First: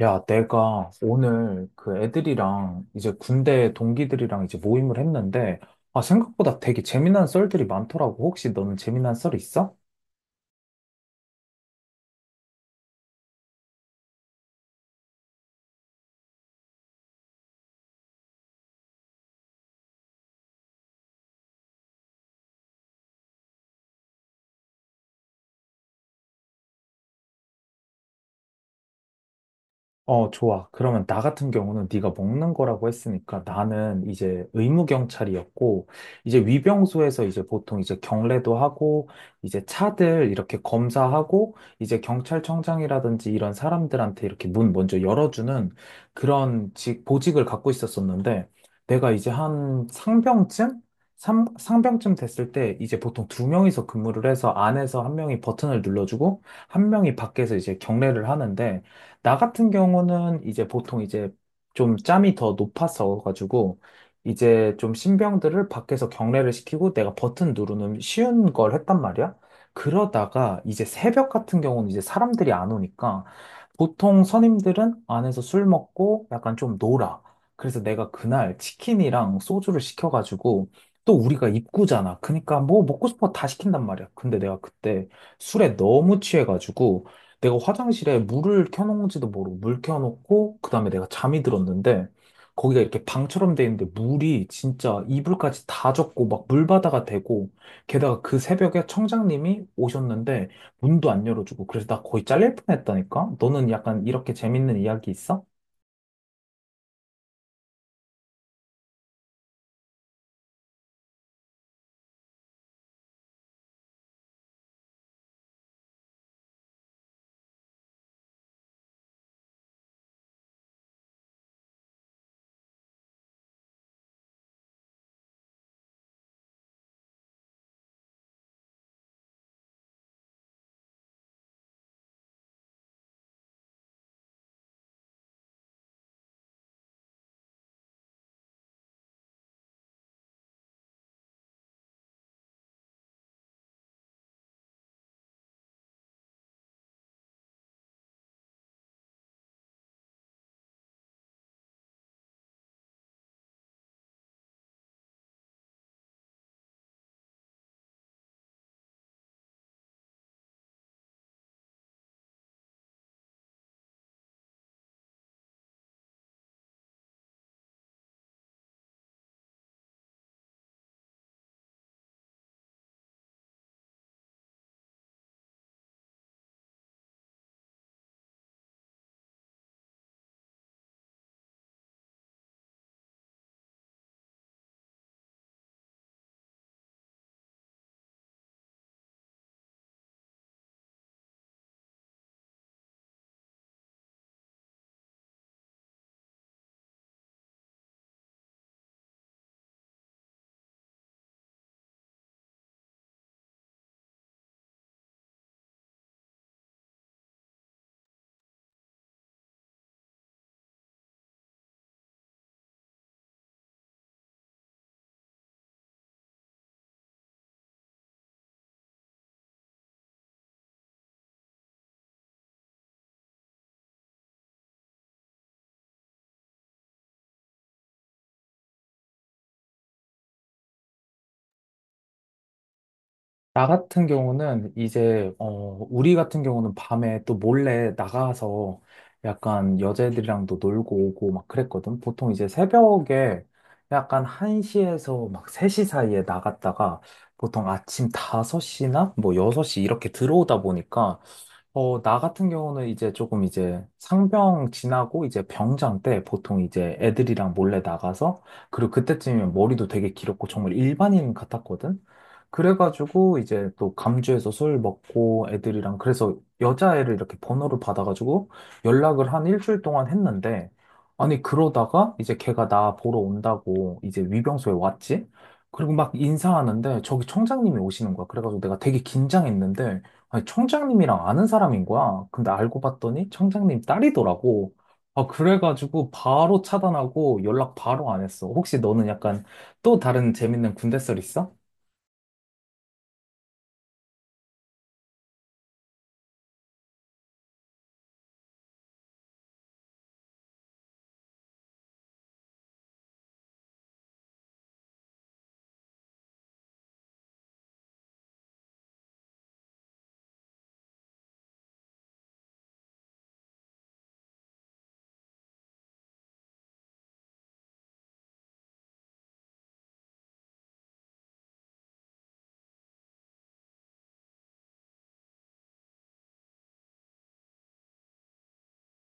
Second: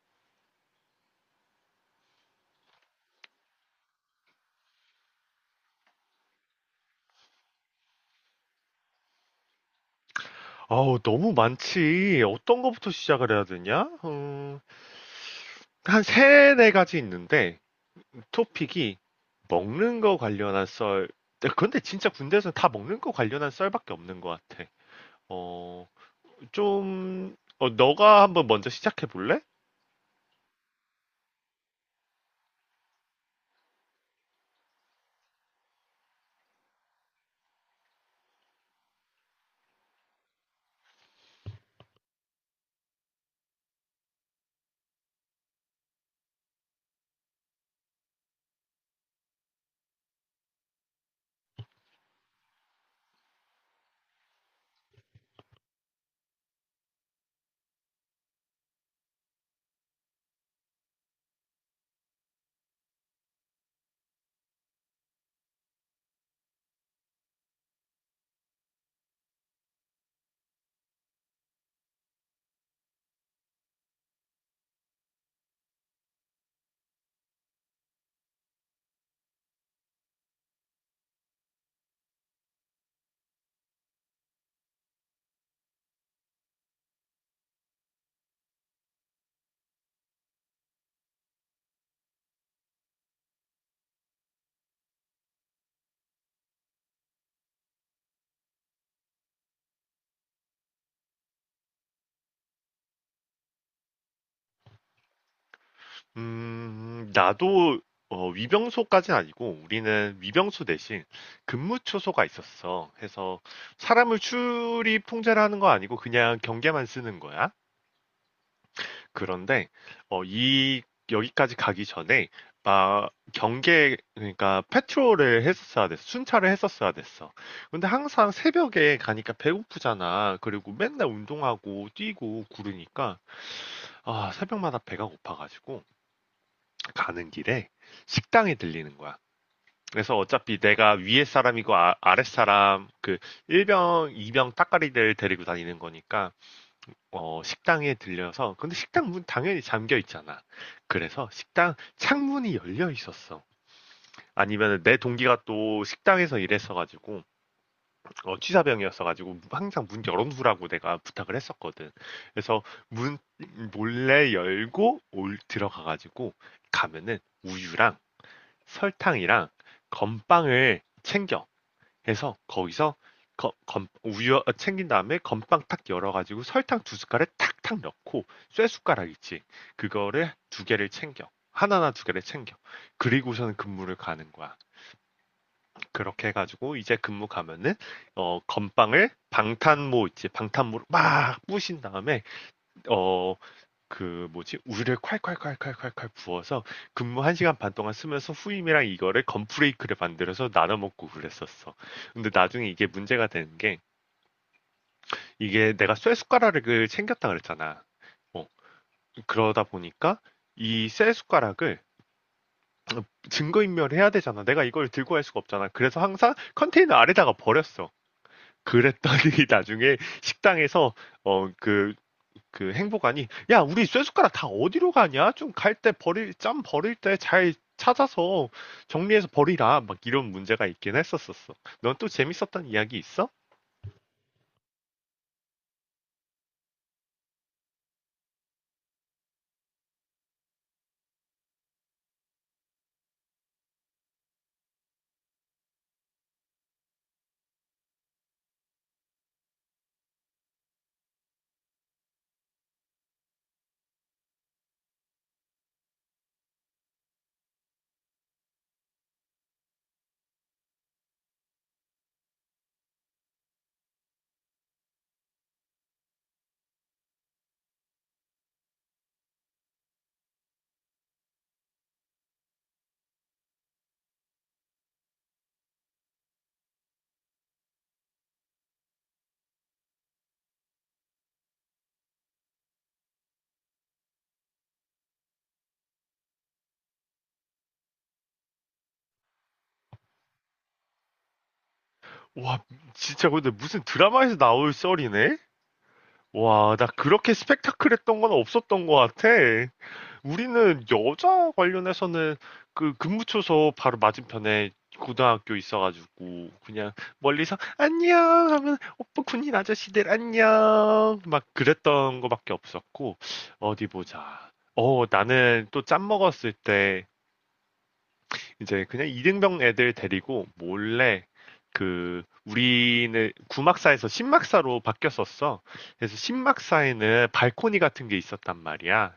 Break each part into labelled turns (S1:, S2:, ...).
S1: 야, 내가 오늘 그 애들이랑 이제 군대 동기들이랑 이제 모임을 했는데, 아, 생각보다 되게 재미난 썰들이 많더라고. 혹시 너는 재미난 썰 있어?
S2: 너무 많지. 어떤 거부터 시작을 해야 되냐? 한 세네 가지 있는데, 토픽이 먹는 거 관련한 썰. 근데 데 진짜 군대에서는 다 먹는 거 관련한 썰밖에 없는 것 같아. 어, 너가 한번 먼저 시작해 볼래?
S1: 어, 좋아. 그러면 나 같은 경우는 네가 먹는 거라고 했으니까, 나는 이제 의무 경찰이었고, 이제 위병소에서 이제 보통 이제 경례도 하고, 이제 차들 이렇게 검사하고, 이제 경찰청장이라든지 이런 사람들한테 이렇게 문 먼저 열어주는 그런 직 보직을 갖고 있었었는데, 내가 이제 한 상병쯤, 상병쯤 됐을 때, 이제 보통 2명이서 근무를 해서, 안에서 한 명이 버튼을 눌러주고 한 명이 밖에서 이제 경례를 하는데, 나 같은 경우는 이제 보통 이제 좀 짬이 더 높아서 가지고 이제 좀 신병들을 밖에서 경례를 시키고, 내가 버튼 누르는 쉬운 걸 했단 말이야. 그러다가 이제 새벽 같은 경우는 이제 사람들이 안 오니까 보통 선임들은 안에서 술 먹고 약간 좀 놀아. 그래서 내가 그날 치킨이랑 소주를 시켜가지고, 또 우리가 입구잖아. 그러니까 뭐 먹고 싶은 거 다 시킨단 말이야. 근데 내가 그때 술에 너무 취해가지고, 내가 화장실에 물을 켜놓은지도 모르고 물 켜놓고, 그다음에 내가 잠이 들었는데, 거기가 이렇게 방처럼 돼 있는데 물이 진짜 이불까지 다 젖고 막 물바다가 되고, 게다가 그 새벽에 청장님이 오셨는데 문도 안 열어주고, 그래서 나 거의 잘릴 뻔했다니까? 너는 약간 이렇게 재밌는 이야기 있어?
S2: 나도, 위병소까지는 아니고, 우리는 위병소 대신 근무초소가 있었어. 해서, 사람을 출입 통제를 하는 거 아니고, 그냥 경계만 쓰는 거야. 그런데 어, 이 여기까지 가기 전에 막 경계, 그러니까 패트롤을 했었어야 됐어. 순찰을 했었어야 됐어. 근데 항상 새벽에 가니까 배고프잖아. 그리고 맨날 운동하고 뛰고 구르니까 새벽마다 배가 고파 가지고 가는 길에 식당에 들리는 거야. 그래서 어차피 내가 위에 사람이고, 아랫 사람, 그 1병, 2병 따까리들 데리고 다니는 거니까, 식당에 들려서. 근데 식당 문 당연히 잠겨 있잖아. 그래서 식당 창문이 열려 있었어. 아니면 내 동기가 또 식당에서 일했어가지고, 취사병이었어가지고 항상 문 열어두라고 내가 부탁을 했었거든. 그래서 문 몰래 열고 올 들어가가지고 가면은 우유랑 설탕이랑 건빵을 챙겨. 해서 거기서 우유 챙긴 다음에 건빵 탁 열어가지고 설탕 두 숟갈에 탁탁 넣고, 쇠 숟가락 있지, 그거를 두 개를 챙겨 하나나 두 개를 챙겨. 그리고서는 근무를 가는 거야. 그렇게 해가지고 이제 근무 가면은 건빵을, 방탄모 있지, 방탄모로 막 부신 다음에 어 그 뭐지? 우유를 콸콸콸콸콸콸 부어서 근무 한 시간 반 동안 쓰면서 후임이랑 이거를 건프레이크를 만들어서 나눠 먹고 그랬었어. 근데 나중에 이게 문제가 되는 게, 이게 내가 쇠 숟가락을 챙겼다 그랬잖아. 어, 그러다 보니까 이 쇠 숟가락을 증거인멸해야 되잖아. 내가 이걸 들고 갈 수가 없잖아. 그래서 항상 컨테이너 아래다가 버렸어. 그랬더니 나중에 식당에서 어, 그 행복하니, 야 우리 쇠숟가락 다 어디로 가냐, 좀 갈 때 버릴, 짬 버릴 때 잘 찾아서 정리해서 버리라, 막 이런 문제가 있긴 했었었어. 넌 또 재밌었던 이야기 있어?
S1: 나 같은 경우는 이제 우리 같은 경우는 밤에 또 몰래 나가서 약간 여자애들이랑도 놀고 오고 막 그랬거든. 보통 이제 새벽에 약간 1시에서 막 3시 사이에 나갔다가 보통 아침 5시나 뭐 6시 이렇게 들어오다 보니까, 나 같은 경우는 이제 조금 이제 상병 지나고 이제 병장 때 보통 이제 애들이랑 몰래 나가서, 그리고 그때쯤이면 머리도 되게 길었고 정말 일반인 같았거든. 그래가지고 이제 또 감주에서 술 먹고 애들이랑, 그래서 여자애를 이렇게 번호를 받아가지고 연락을 한 일주일 동안 했는데, 아니 그러다가 이제 걔가 나 보러 온다고 이제 위병소에 왔지. 그리고 막 인사하는데 저기 청장님이 오시는 거야. 그래가지고 내가 되게 긴장했는데, 아니, 청장님이랑 아는 사람인 거야. 근데 알고 봤더니 청장님 딸이더라고. 아, 그래가지고 바로 차단하고 연락 바로 안 했어. 혹시 너는 약간 또 다른 재밌는 군대 썰 있어?
S2: 와, 진짜 근데 무슨 드라마에서 나올 썰이네. 와, 나 그렇게 스펙타클했던 건 없었던 것 같아. 우리는 여자 관련해서는 그 근무초소 바로 맞은편에 고등학교 있어가지고, 그냥 멀리서 안녕 하면 오빠, 군인 아저씨들 안녕 막 그랬던 거밖에 없었고. 어디 보자. 나는 또 짬 먹었을 때 이제 그냥 이등병 애들 데리고 몰래, 그 우리는 구막사에서 신막사로 바뀌었었어. 그래서 신막사에는 발코니 같은 게 있었단 말이야.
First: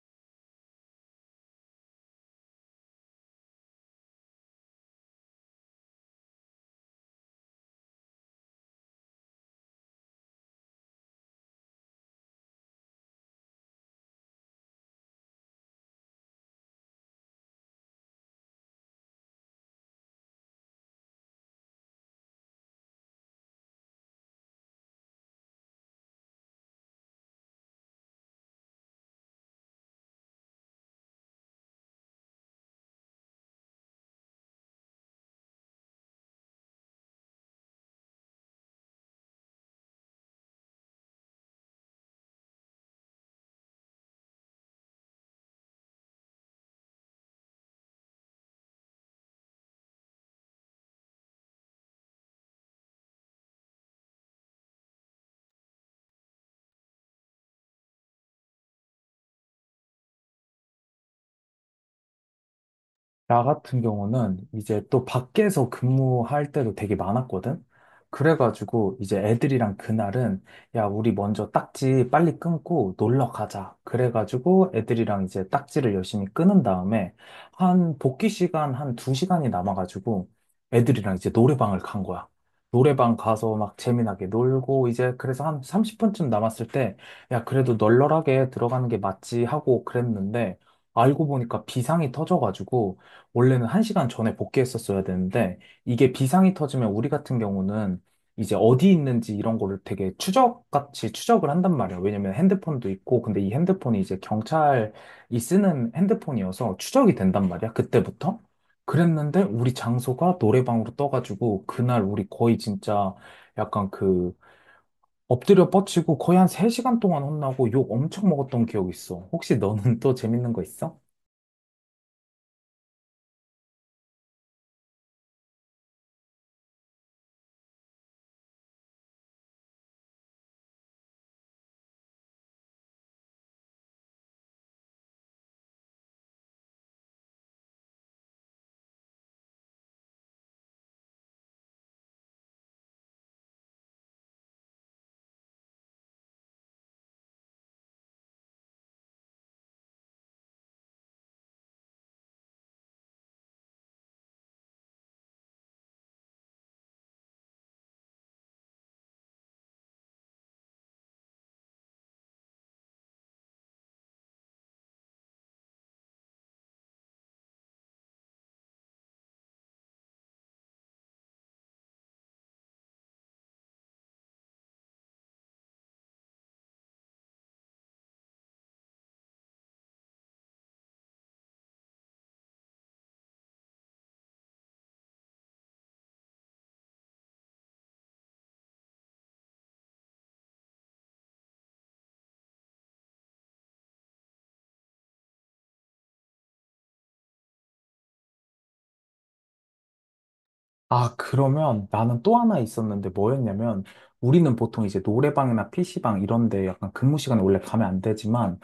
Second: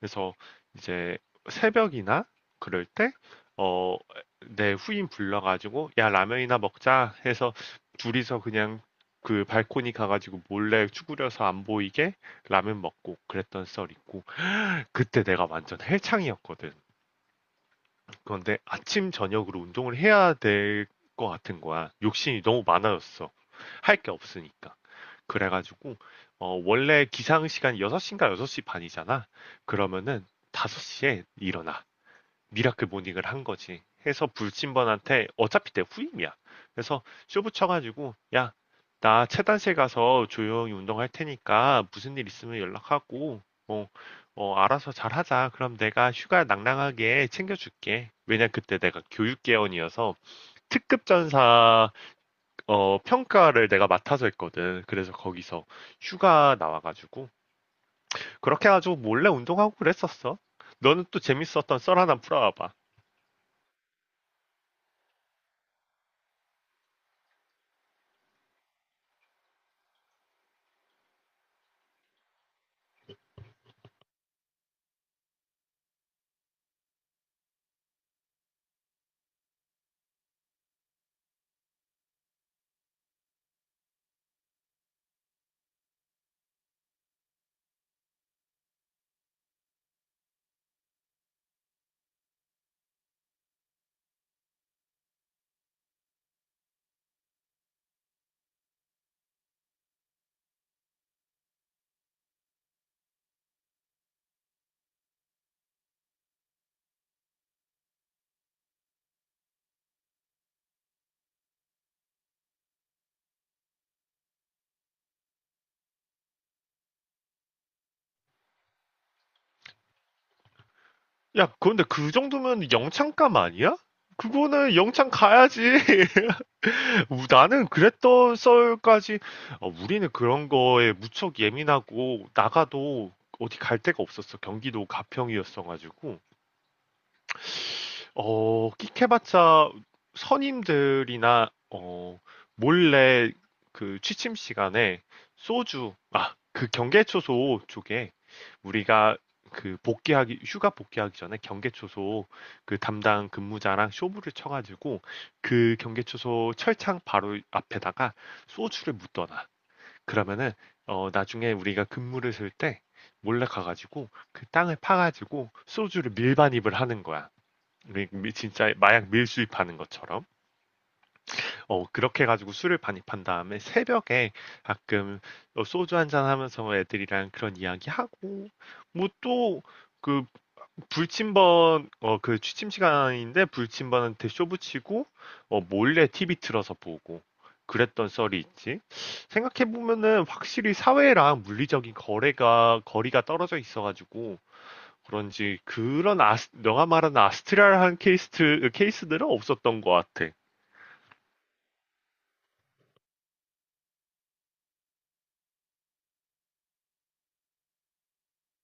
S2: 그래서 이제 새벽이나 그럴 때, 어, 내 후임 불러가지고, 야, 라면이나 먹자 해서 둘이서 그냥 그 발코니 가가지고 몰래 쭈그려서 안 보이게 라면 먹고 그랬던 썰 있고, 그때 내가 완전 헬창이었거든. 그런데 아침 저녁으로 운동을 해야 될 것 같은 거야. 욕심이 너무 많아졌어. 할 게 없으니까. 그래가지고 원래 기상 시간이 6시인가 6시 반이잖아. 그러면은 5시에 일어나. 미라클 모닝을 한 거지. 해서 불침번한테 어차피 내 후임이야. 그래서 쇼 붙여가지고, 야, 나 체단실 가서 조용히 운동할 테니까 무슨 일 있으면 연락하고, 어, 알아서 잘 하자. 그럼 내가 휴가 낭낭하게 챙겨줄게. 왜냐 그때 내가 교육개원이어서 특급 전사 평가를 내가 맡아서 했거든. 그래서 거기서 휴가 나와가지고 그렇게 해가지고 몰래 운동하고 그랬었어. 너는 또 재밌었던 썰 하나 풀어와봐.
S1: 나 같은 경우는 이제 또 밖에서 근무할 때도 되게 많았거든? 그래가지고 이제 애들이랑 그날은, 야, 우리 먼저 딱지 빨리 끊고 놀러 가자. 그래가지고 애들이랑 이제 딱지를 열심히 끊은 다음에, 한 복귀 시간 한 2시간이 남아가지고 애들이랑 이제 노래방을 간 거야. 노래방 가서 막 재미나게 놀고 이제, 그래서 한 30분쯤 남았을 때, 야, 그래도 널널하게 들어가는 게 맞지 하고 그랬는데, 알고 보니까 비상이 터져가지고. 원래는 1시간 전에 복귀했었어야 되는데, 이게 비상이 터지면 우리 같은 경우는 이제 어디 있는지 이런 거를 되게 추적같이 추적을 한단 말이야. 왜냐면 핸드폰도 있고, 근데 이 핸드폰이 이제 경찰이 쓰는 핸드폰이어서 추적이 된단 말이야, 그때부터. 그랬는데, 우리 장소가 노래방으로 떠가지고, 그날 우리 거의 진짜 약간 그, 엎드려 뻗치고 거의 한 3시간 동안 혼나고 욕 엄청 먹었던 기억이 있어. 혹시 너는 또 재밌는 거 있어?
S2: 야, 그런데 그 정도면 영창감 아니야? 그거는 영창 가야지. 나는 그랬던 썰까지, 우리는 그런 거에 무척 예민하고, 나가도 어디 갈 데가 없었어. 경기도 가평이었어가지고. 끽해봤자 선임들이나, 몰래 그 취침 시간에 소주, 아, 그 경계초소 쪽에 우리가 그 복귀하기, 휴가 복귀하기 전에 경계초소 그 담당 근무자랑 쇼부를 쳐가지고 그 경계초소 철창 바로 앞에다가 소주를 묻어놔. 그러면은 나중에 우리가 근무를 쓸 때 몰래 가가지고 그 땅을 파가지고 소주를 밀반입을 하는 거야. 진짜 마약 밀수입하는 것처럼, 그렇게 가지고 술을 반입한 다음에 새벽에 가끔 소주 한잔 하면서 애들이랑 그런 이야기 하고, 뭐 또 그 불침번, 그 취침 시간인데 불침번한테 쇼 붙이고 몰래 TV 틀어서 보고 그랬던 썰이 있지. 생각해 보면은 확실히 사회랑 물리적인 거래가, 거리가 떨어져 있어가지고 그런지, 그런 너가 말하는 아스트랄한 케이스들은 없었던 것 같아.
S1: 아, 그러면 나는 또 하나 있었는데, 뭐였냐면 우리는 보통 이제 노래방이나 PC방 이런 데 약간 근무 시간에 원래 가면 안 되지만,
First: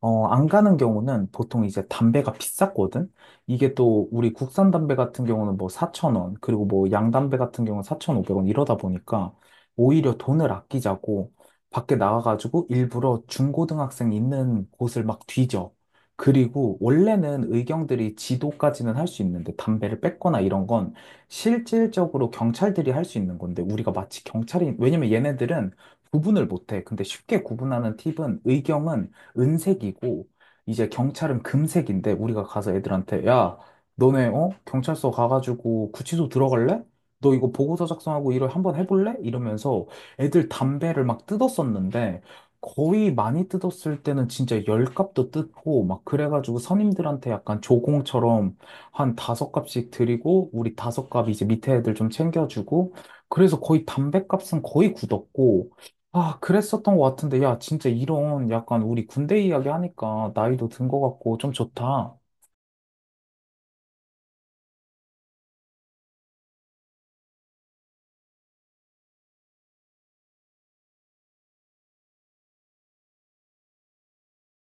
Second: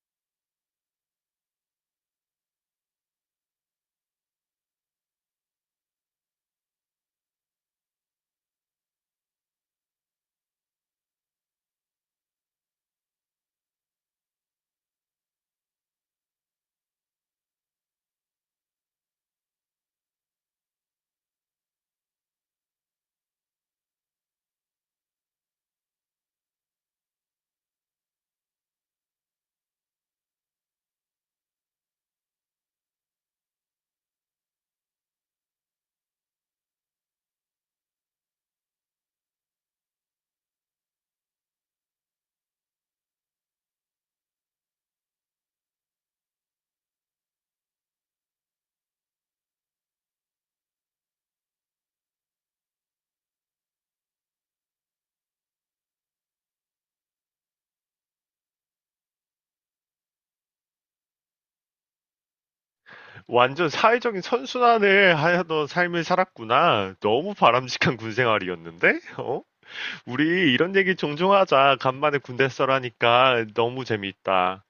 S1: 안 가는 경우는 보통 이제 담배가 비쌌거든? 이게 또 우리 국산 담배 같은 경우는 뭐 4,000원, 그리고 뭐 양담배 같은 경우는 4,500원, 이러다 보니까 오히려 돈을 아끼자고 밖에 나가가지고 일부러 중고등학생 있는 곳을 막 뒤져. 그리고 원래는 의경들이 지도까지는 할 수 있는데, 담배를 뺏거나 이런 건 실질적으로 경찰들이 할 수 있는 건데, 우리가 마치 경찰이, 왜냐면 얘네들은 구분을 못해. 근데 쉽게 구분하는 팁은, 의경은 은색이고 이제 경찰은 금색인데, 우리가 가서 애들한테, 야, 너네 경찰서 가가지고 구치소 들어갈래? 너 이거 보고서 작성하고 일을 한번 해볼래? 이러면서 애들 담배를 막 뜯었었는데, 거의 많이 뜯었을 때는 진짜 10갑도 뜯고 막, 그래가지고 선임들한테 약간 조공처럼 한 5갑씩 드리고, 우리 5갑 이제 밑에 애들 좀 챙겨주고, 그래서 거의 담배 값은 거의 굳었고. 아, 그랬었던 것 같은데, 야, 진짜 이런 약간 우리 군대 이야기 하니까 나이도 든 것 같고 좀 좋다.
S2: 완전 사회적인 선순환을 하던 삶을 살았구나. 너무 바람직한 군 생활이었는데? 어? 우리 이런 얘기 종종 하자. 간만에 군대 써라니까 너무 재미있다.